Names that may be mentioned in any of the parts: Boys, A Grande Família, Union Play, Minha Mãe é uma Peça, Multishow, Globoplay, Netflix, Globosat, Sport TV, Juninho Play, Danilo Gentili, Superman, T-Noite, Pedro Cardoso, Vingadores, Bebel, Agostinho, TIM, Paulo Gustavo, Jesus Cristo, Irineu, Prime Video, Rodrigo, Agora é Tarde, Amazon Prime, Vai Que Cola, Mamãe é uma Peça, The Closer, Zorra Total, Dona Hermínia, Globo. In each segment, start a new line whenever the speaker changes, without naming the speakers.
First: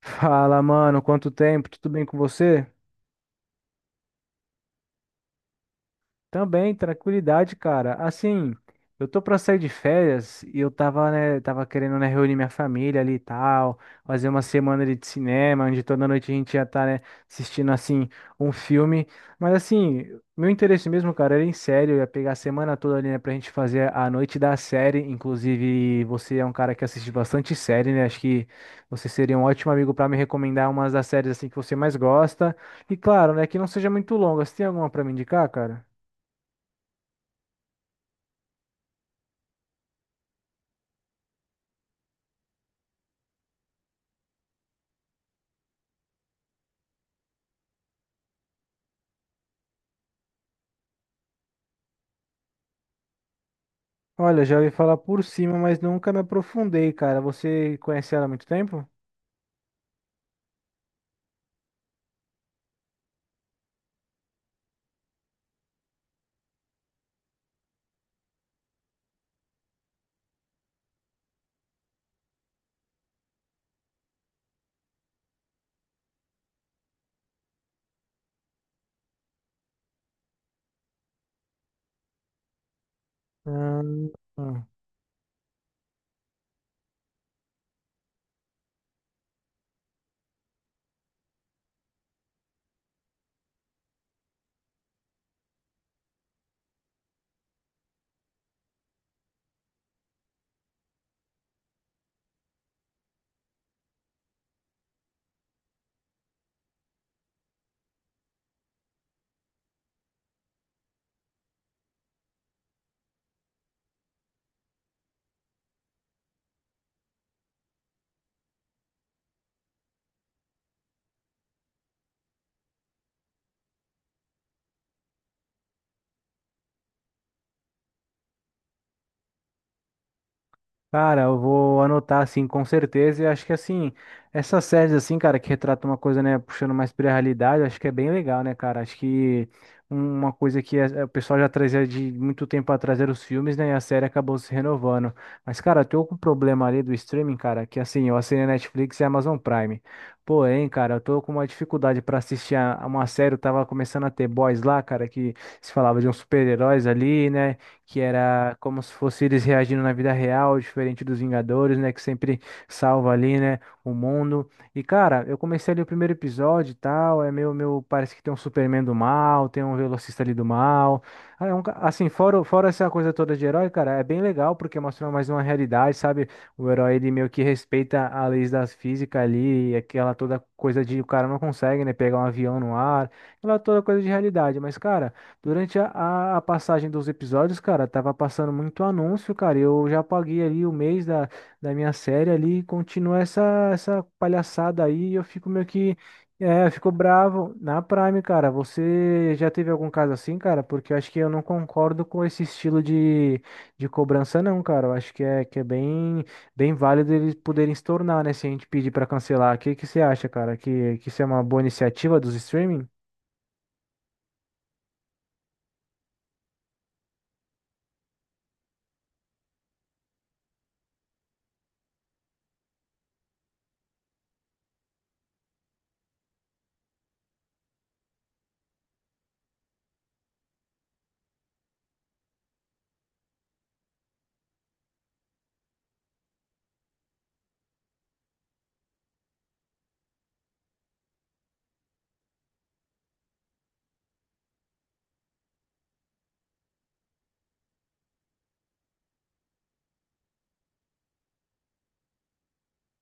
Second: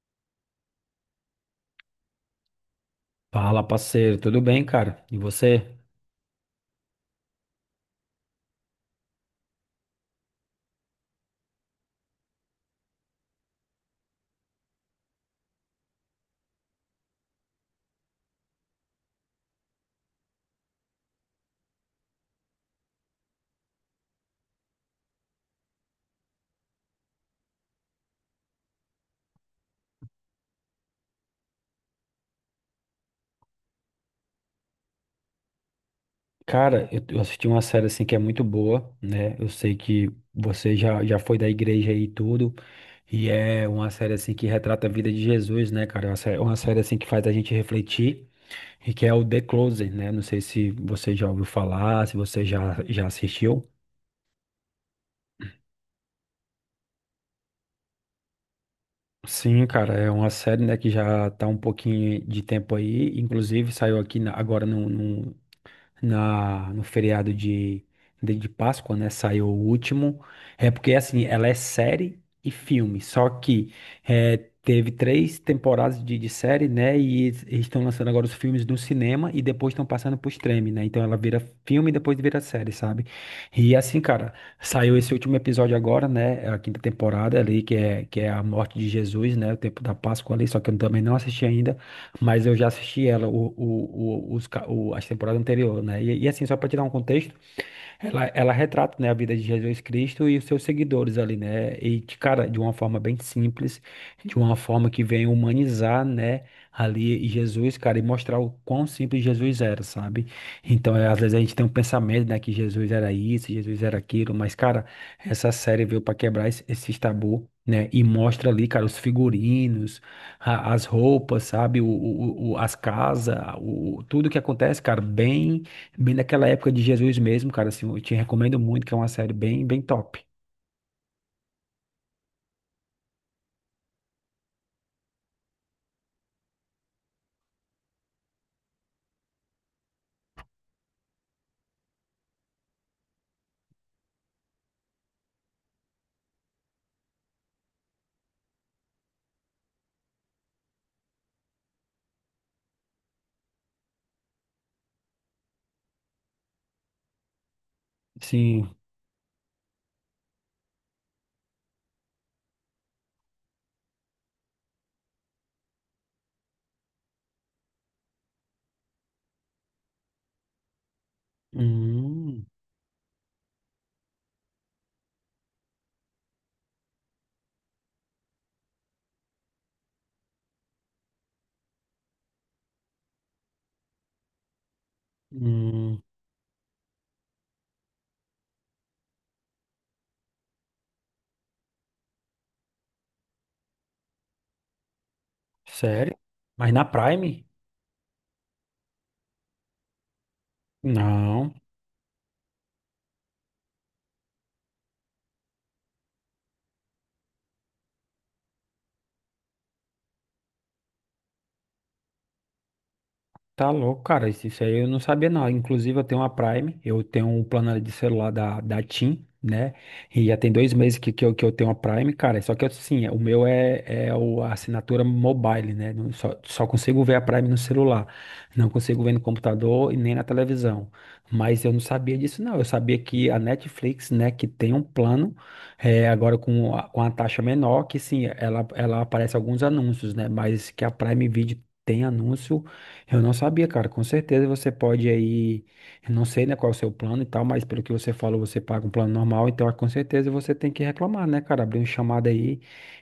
Fala, mano, quanto tempo? Tudo bem com você?
Fala, parceiro, tudo bem, cara? E você?
Também, tranquilidade, cara. Assim, eu tô pra sair de férias e eu tava, né, tava querendo, né, reunir minha família ali e tal, fazer uma semana ali de cinema, onde toda noite a gente ia estar, né, assistindo, assim, um filme. Mas, assim, meu interesse mesmo, cara, era em série, eu ia pegar a semana toda ali, né, pra gente fazer a noite da série. Inclusive, você é um cara que assiste bastante série, né, acho que você seria um ótimo amigo pra me recomendar umas das séries, assim, que você mais gosta. E, claro, né, que não seja muito longa. Você tem alguma pra me indicar, cara?
Cara, eu assisti uma série assim que é muito boa, né? Eu sei que você já foi da igreja aí e tudo, e é uma série assim que retrata a vida de Jesus, né, cara? É uma série assim que faz a gente refletir e que é o The Closer, né? Não sei se você já ouviu falar, se você já assistiu.
Olha, já ouvi falar por cima, mas nunca me aprofundei, cara. Você conhece ela há muito tempo?
Sim, cara, é uma série, né, que já tá um pouquinho de tempo aí, inclusive saiu agora no feriado de Páscoa, né? Saiu o último. É porque, assim, ela é série e filme. Só que é, teve três temporadas de série, né? E eles estão lançando agora os filmes no cinema e depois estão passando pro streaming, né? Então ela vira filme e depois vira série, sabe? E assim, cara,
Ah,
saiu esse último episódio agora, né? A quinta temporada ali, que é a morte de Jesus, né? O tempo da Páscoa ali, só que eu também não assisti ainda, mas eu já assisti ela, o, os, ca- o- as temporadas anteriores, né? E assim, só para te dar um contexto, ela retrata, né, a vida de Jesus Cristo e os seus seguidores ali, né? E, cara, de uma forma bem simples, de uma forma que vem humanizar, né, ali Jesus, cara, e mostrar o quão simples Jesus era, sabe? Então, às vezes a gente tem um pensamento, né, que Jesus era isso, Jesus era aquilo, mas, cara, essa série veio para quebrar esses tabu. Né? E mostra ali, cara, os figurinos, as roupas, sabe? As casas, tudo que acontece, cara, bem. Bem daquela época de Jesus mesmo, cara, assim, eu te recomendo muito, que é uma série bem, bem top.
Cara, eu vou anotar assim com certeza. E acho que assim, essas séries assim, cara, que retratam uma coisa, né, puxando mais pra realidade, acho que é bem legal, né, cara? Acho que uma coisa que é, o pessoal já trazia de muito tempo atrás era os filmes, né, e a série acabou se renovando. Mas, cara, eu tô com um problema ali do streaming, cara, que assim, eu assinei Netflix e Amazon Prime. Porém, cara, eu tô com uma dificuldade pra assistir a uma série, eu tava começando a ter Boys lá, cara, que se falava de uns super-heróis ali, né? Que era
Sim.
como se fosse eles reagindo na vida real, diferente dos Vingadores, né, que sempre salva ali, né, o mundo. E cara, eu comecei ali o primeiro episódio e tal, é meio, meu, parece que tem um Superman do mal, tem um velocista ali do mal. Ah, é um assim, fora,
Hum,
fora essa coisa toda de herói, cara, é bem legal porque mostra mais uma realidade, sabe? O herói, ele meio que respeita as leis da física ali, e aquela toda coisa de o cara não consegue, né, pegar um avião no ar, aquela toda coisa de realidade, mas cara, durante
hum,
a passagem dos episódios, cara, tava passando muito anúncio, cara. Eu já paguei ali o mês da, da minha série ali e continua essa, essa palhaçada aí. Eu fico meio que.
sério?
É,
Mas na
ficou
Prime?
bravo. Na Prime, cara, você já teve algum caso assim, cara? Porque eu acho que eu não
Não.
concordo com esse estilo de cobrança, não, cara. Eu acho que é bem, bem válido eles poderem se tornar, né? Se a gente pedir pra cancelar. O que que você acha, cara? Que isso é uma boa iniciativa dos streamings?
Tá louco, cara. Isso aí eu não sabia, não. Inclusive, eu tenho uma Prime, eu tenho um plano de celular da TIM, né? E já tem 2 meses que eu tenho a Prime, cara. Só que assim, o meu é a assinatura mobile, né? Só consigo ver a Prime no celular. Não consigo ver no computador e nem na televisão. Mas eu não sabia disso, não. Eu sabia que a Netflix, né, que tem um plano, agora com a taxa menor, que sim, ela aparece alguns anúncios, né? Mas que a Prime Video tem anúncio. Eu não sabia, cara. Com certeza você pode aí, eu não sei, né, qual é o seu plano e tal, mas pelo que você falou, você paga um plano normal, então ah, com certeza você tem que reclamar, né, cara? Abrir um chamado aí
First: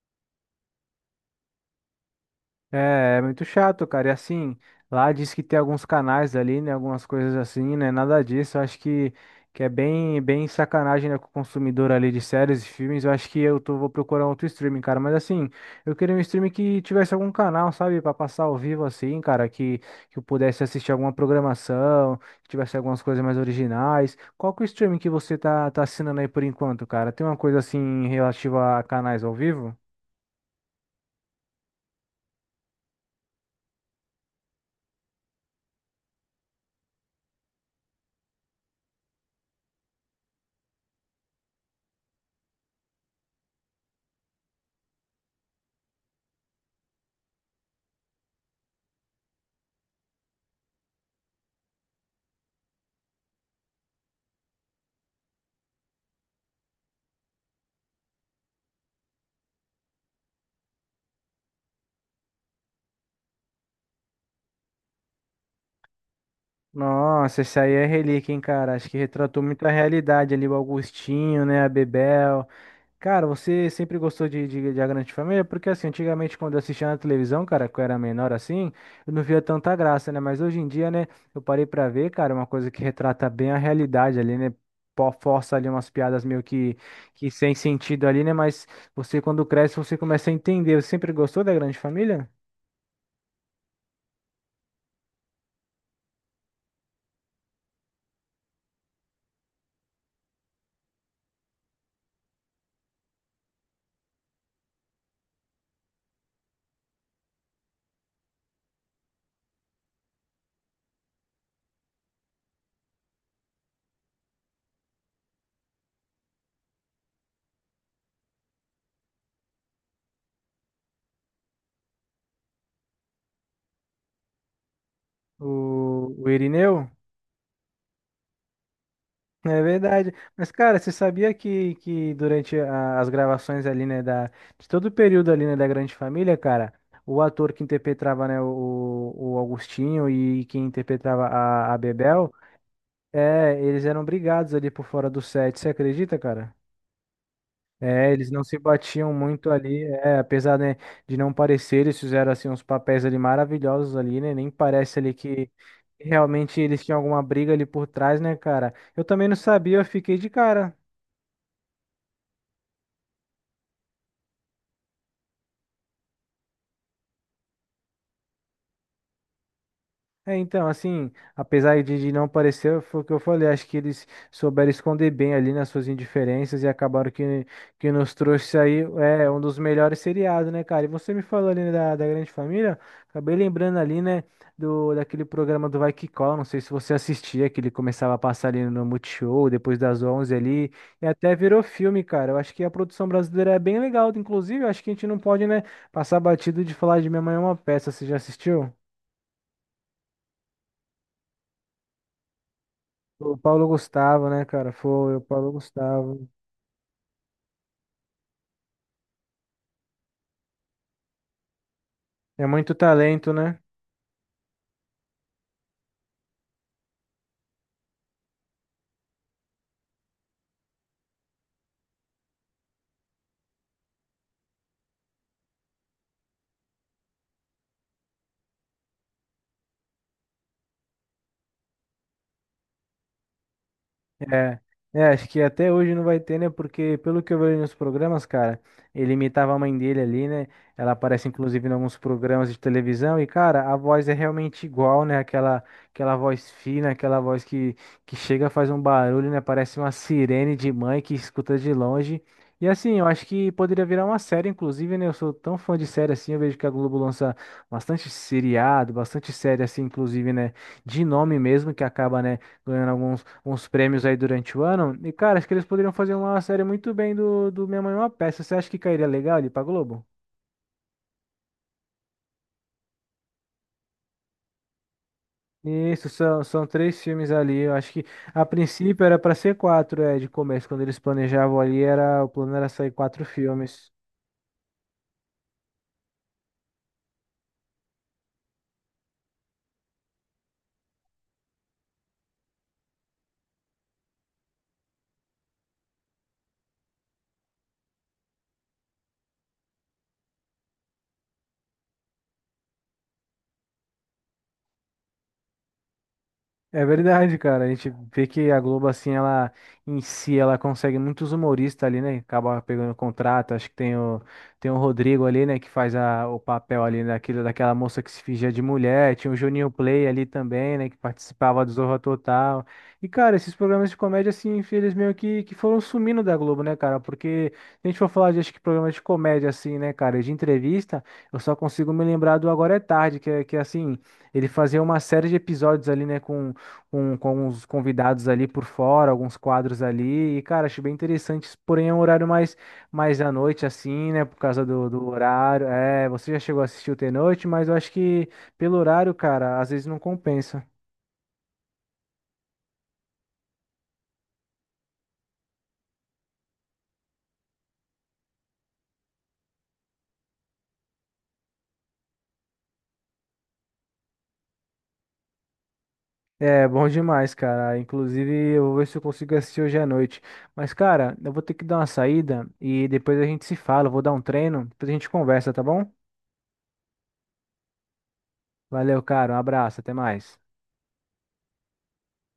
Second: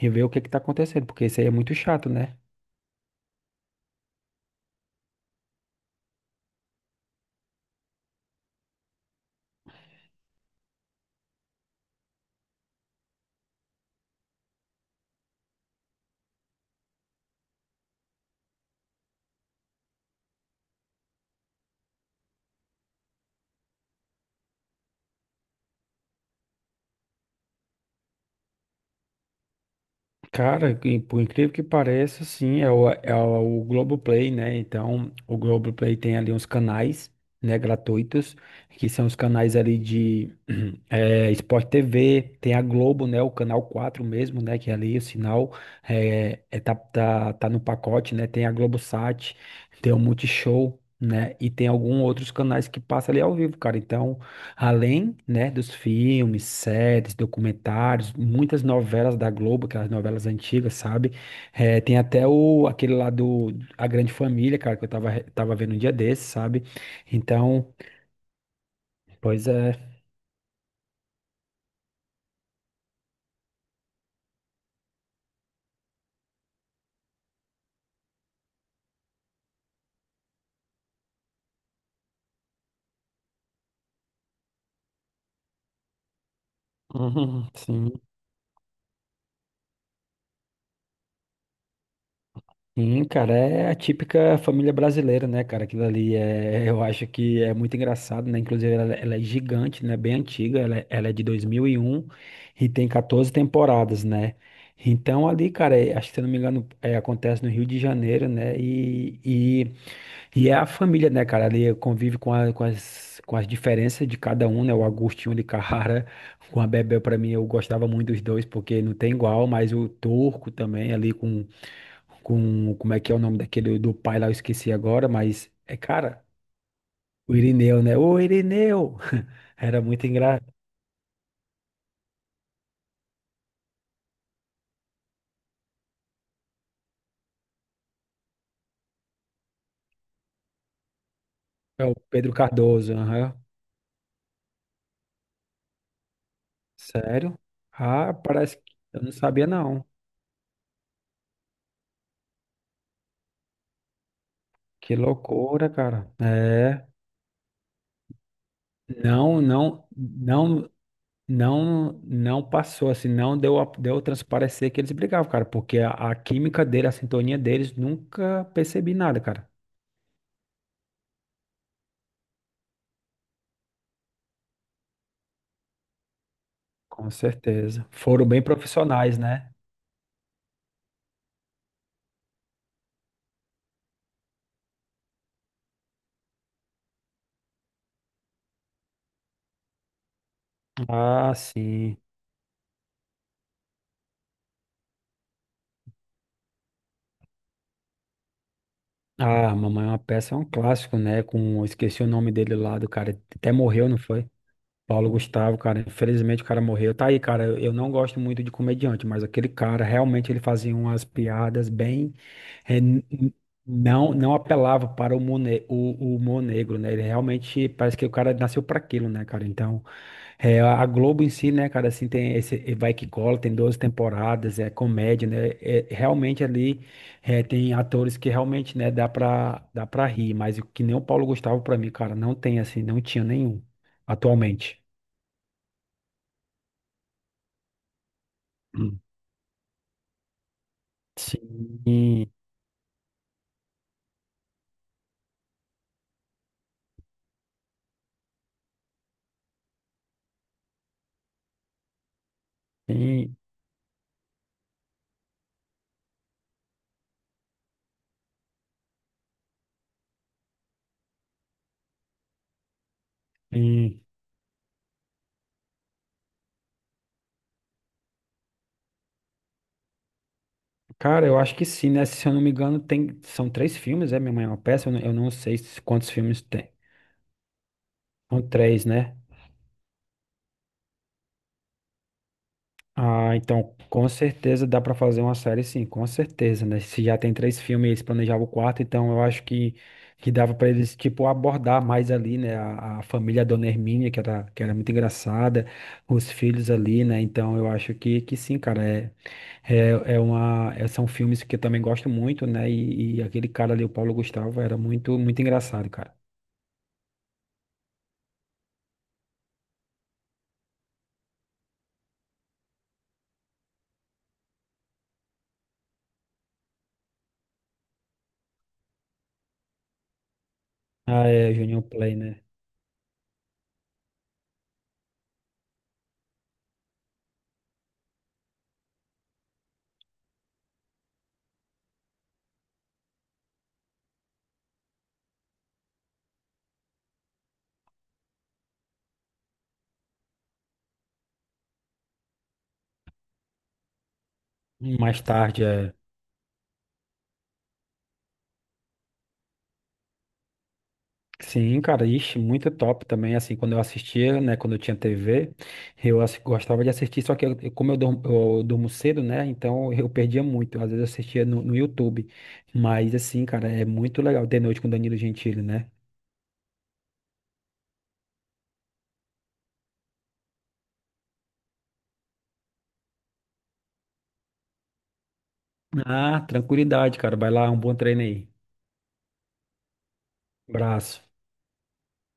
e ver o que que tá acontecendo, porque isso aí é muito chato, né?
É, é muito chato, cara. E assim, lá diz que tem alguns canais ali, né? Algumas coisas assim, né? Nada disso. Eu acho que é bem, bem sacanagem, né, com o consumidor ali de séries e filmes. Eu acho que eu tô, vou procurar outro streaming, cara. Mas assim, eu queria um streaming que tivesse algum canal, sabe? Pra passar ao vivo, assim, cara. Que eu pudesse assistir alguma programação, que tivesse algumas coisas mais originais. Qual que é o streaming que você tá, tá assinando aí por enquanto, cara? Tem uma coisa assim relativa a canais ao vivo?
Cara, e por incrível que pareça, sim, é o Globoplay, né? Então, o Globoplay tem ali uns canais, né, gratuitos, que são os canais ali de Sport TV, tem a Globo, né, o canal 4 mesmo, né, que é ali o sinal tá no pacote, né? Tem a Globosat, tem o Multishow, né? E tem alguns outros canais que passa ali ao vivo, cara. Então, além, né, dos filmes, séries, documentários, muitas novelas da Globo, aquelas novelas antigas, sabe? Tem até aquele lá do A Grande Família, cara, que eu tava vendo um dia desses, sabe?
Nossa, essa
Então,
aí é relíquia, hein, cara? Acho que retratou
pois
muito a
é.
realidade ali, o Augustinho, né, a Bebel. Cara, você sempre gostou de A Grande Família? Porque, assim, antigamente quando eu assistia na televisão, cara, que eu era menor assim, eu não via tanta graça, né? Mas hoje em dia, né, eu parei pra ver, cara, uma coisa que retrata bem a realidade ali, né? Força ali umas piadas meio que
Uhum,
sem
sim.
sentido ali, né? Mas você, quando cresce, você começa a entender. Você sempre gostou da Grande Família?
Sim, cara, é a típica família brasileira, né, cara? Aquilo ali eu acho que é muito engraçado, né? Inclusive, ela é gigante, né? Bem antiga, ela é de 2001 e um e tem 14 temporadas, né? Então, ali, cara, acho que se eu não me engano, acontece no Rio de Janeiro, né? E é a família, né, cara? Ali convive com as diferenças de cada um, né? O Agostinho de Carrara com a Bebel, pra mim, eu gostava muito dos dois, porque não tem igual, mas o Turco também ali como é que é o nome daquele do pai lá, eu esqueci agora, mas é
O,
cara,
o Irineu?
o Irineu, né? Ô Irineu!
É
Era muito
verdade. Mas,
engraçado.
cara, você sabia que durante as gravações ali, né, da, de todo o período ali, né, da Grande Família, cara, o ator que interpretava, né, o Agostinho e quem interpretava a
É o
Bebel,
Pedro Cardoso, aham.
é, eles eram brigados ali por fora do set, você acredita, cara?
Sério?
É,
Ah,
eles não se
parece que eu
batiam
não sabia,
muito ali,
não.
é, apesar, né, de não parecer, eles fizeram, assim, uns papéis ali maravilhosos ali, né, nem
Que
parece ali que
loucura, cara.
realmente eles tinham alguma briga ali por trás, né, cara? Eu também não
Não,
sabia, eu
não,
fiquei de
não,
cara.
não, não passou assim, não deu a transparecer que eles brigavam, cara, porque a química dele, a sintonia deles, nunca percebi nada, cara.
É, então, assim, apesar de não parecer, foi o que eu falei, acho que eles souberam esconder bem ali nas suas indiferenças e acabaram
Com certeza.
que nos
Foram bem
trouxe aí
profissionais,
é, um
né?
dos melhores seriados, né, cara? E você me falou ali né, da, da Grande Família, acabei lembrando ali, né, do, daquele programa do Vai Que Cola, não sei se você assistia, que ele começava a passar ali no Multishow, depois das 11 ali, e
Ah,
até virou
sim.
filme, cara. Eu acho que a produção brasileira é bem legal, inclusive, eu acho que a gente não pode, né, passar batido de falar de Minha Mãe é uma Peça, você já assistiu?
Ah, Mamãe é uma Peça é um clássico, né? Eu esqueci o nome dele lá do cara,
O
até
Paulo
morreu, não foi?
Gustavo, né, cara?
Paulo
Foi o Paulo
Gustavo, cara,
Gustavo.
infelizmente o cara morreu. Tá aí, cara, eu não gosto muito de comediante, mas aquele cara, realmente ele fazia umas piadas bem,
É muito
é, n-
talento,
n-
né?
não apelava para o humor, o humor negro, né? Ele realmente parece que o cara nasceu para aquilo, né, cara? Então, a Globo em si, né, cara, assim, tem esse Vai Que Cola, tem 12 temporadas, é comédia, né, realmente ali tem atores que realmente, né, dá pra rir, mas o que nem o Paulo Gustavo pra mim, cara, não tem, assim, não tinha nenhum,
É,
atualmente.
é, acho que até hoje não vai ter, né? Porque pelo que eu vejo nos programas, cara,
Hum.
ele imitava a mãe dele ali, né? Ela aparece inclusive em alguns
Sim,
programas de televisão e, cara, a voz é realmente igual, né? Aquela, aquela voz fina, aquela voz que chega, faz um barulho, né? Parece uma sirene de mãe que escuta de longe. E assim, eu acho
sim,
que poderia virar uma série, inclusive, né? Eu sou tão fã de série assim, eu vejo que a Globo lança bastante seriado, bastante série assim, inclusive, né? De nome mesmo, que acaba, né? Ganhando alguns, alguns
sim.
prêmios aí durante o ano. E, cara, acho que eles poderiam fazer uma série muito bem do, do Minha Mãe é uma Peça. Você acha que cairia legal ali pra Globo?
Cara, eu acho que sim, né, se eu não me engano, são três filmes, Minha Mãe é uma Peça, eu não sei
Isso,
quantos filmes
são, são
tem,
três filmes ali. Eu acho que
são
a
três,
princípio era
né?
pra ser quatro, é, de começo. Quando eles planejavam ali, era, o plano era sair quatro
Ah, então
filmes.
com certeza dá pra fazer uma série, sim, com certeza, né? Se já tem três filmes, e eles planejavam o quarto, então eu acho que dava pra eles, tipo, abordar mais ali, né? A família Dona Hermínia, que era muito engraçada, os filhos ali, né? Então eu acho que sim, cara, são filmes que eu também gosto muito, né? E aquele cara ali, o Paulo Gustavo, era muito, muito engraçado, cara.
É verdade, cara. A gente vê que a Globo, assim, ela em si, ela consegue muitos humoristas ali, né? Acaba pegando contrato. Acho que tem o, tem o Rodrigo ali, né? Que faz a, o papel ali daquilo, daquela moça que se fingia de mulher. Tinha o Juninho Play ali também, né? Que
Ah, é,
participava do
Union
Zorra
Play, né?
Total. E, cara, esses programas de comédia, assim, eles meio que foram sumindo da Globo, né, cara? Porque se a gente for falar de, acho que, programas de comédia, assim, né, cara? De entrevista, eu só consigo me lembrar do Agora é Tarde, que, que é, assim, ele fazia uma série de episódios ali, né? Com os convidados ali por fora, alguns quadros ali. E, cara, achei bem interessante, porém é um horário mais, mais à noite, assim, né? Por causa do, do
Mais tarde,
horário.
é.
É, você já chegou a assistir o T-Noite, mas eu acho que pelo horário, cara, às vezes não compensa.
Sim, cara, ixi, muito top também, assim, quando eu assistia, né, quando eu tinha TV, gostava de assistir, só que como eu durmo cedo, né, então eu perdia muito, às vezes eu assistia no YouTube, mas assim, cara, é muito legal ter noite com Danilo Gentili, né?
É, bom demais, cara. Inclusive, eu vou ver se eu consigo assistir hoje à noite. Mas, cara, eu vou ter que dar uma saída e depois a gente se fala. Eu vou dar um treino, depois a gente conversa, tá bom?
Ah, tranquilidade, cara, vai lá, um bom treino aí,
Valeu, cara. Um abraço, até mais.
abraço.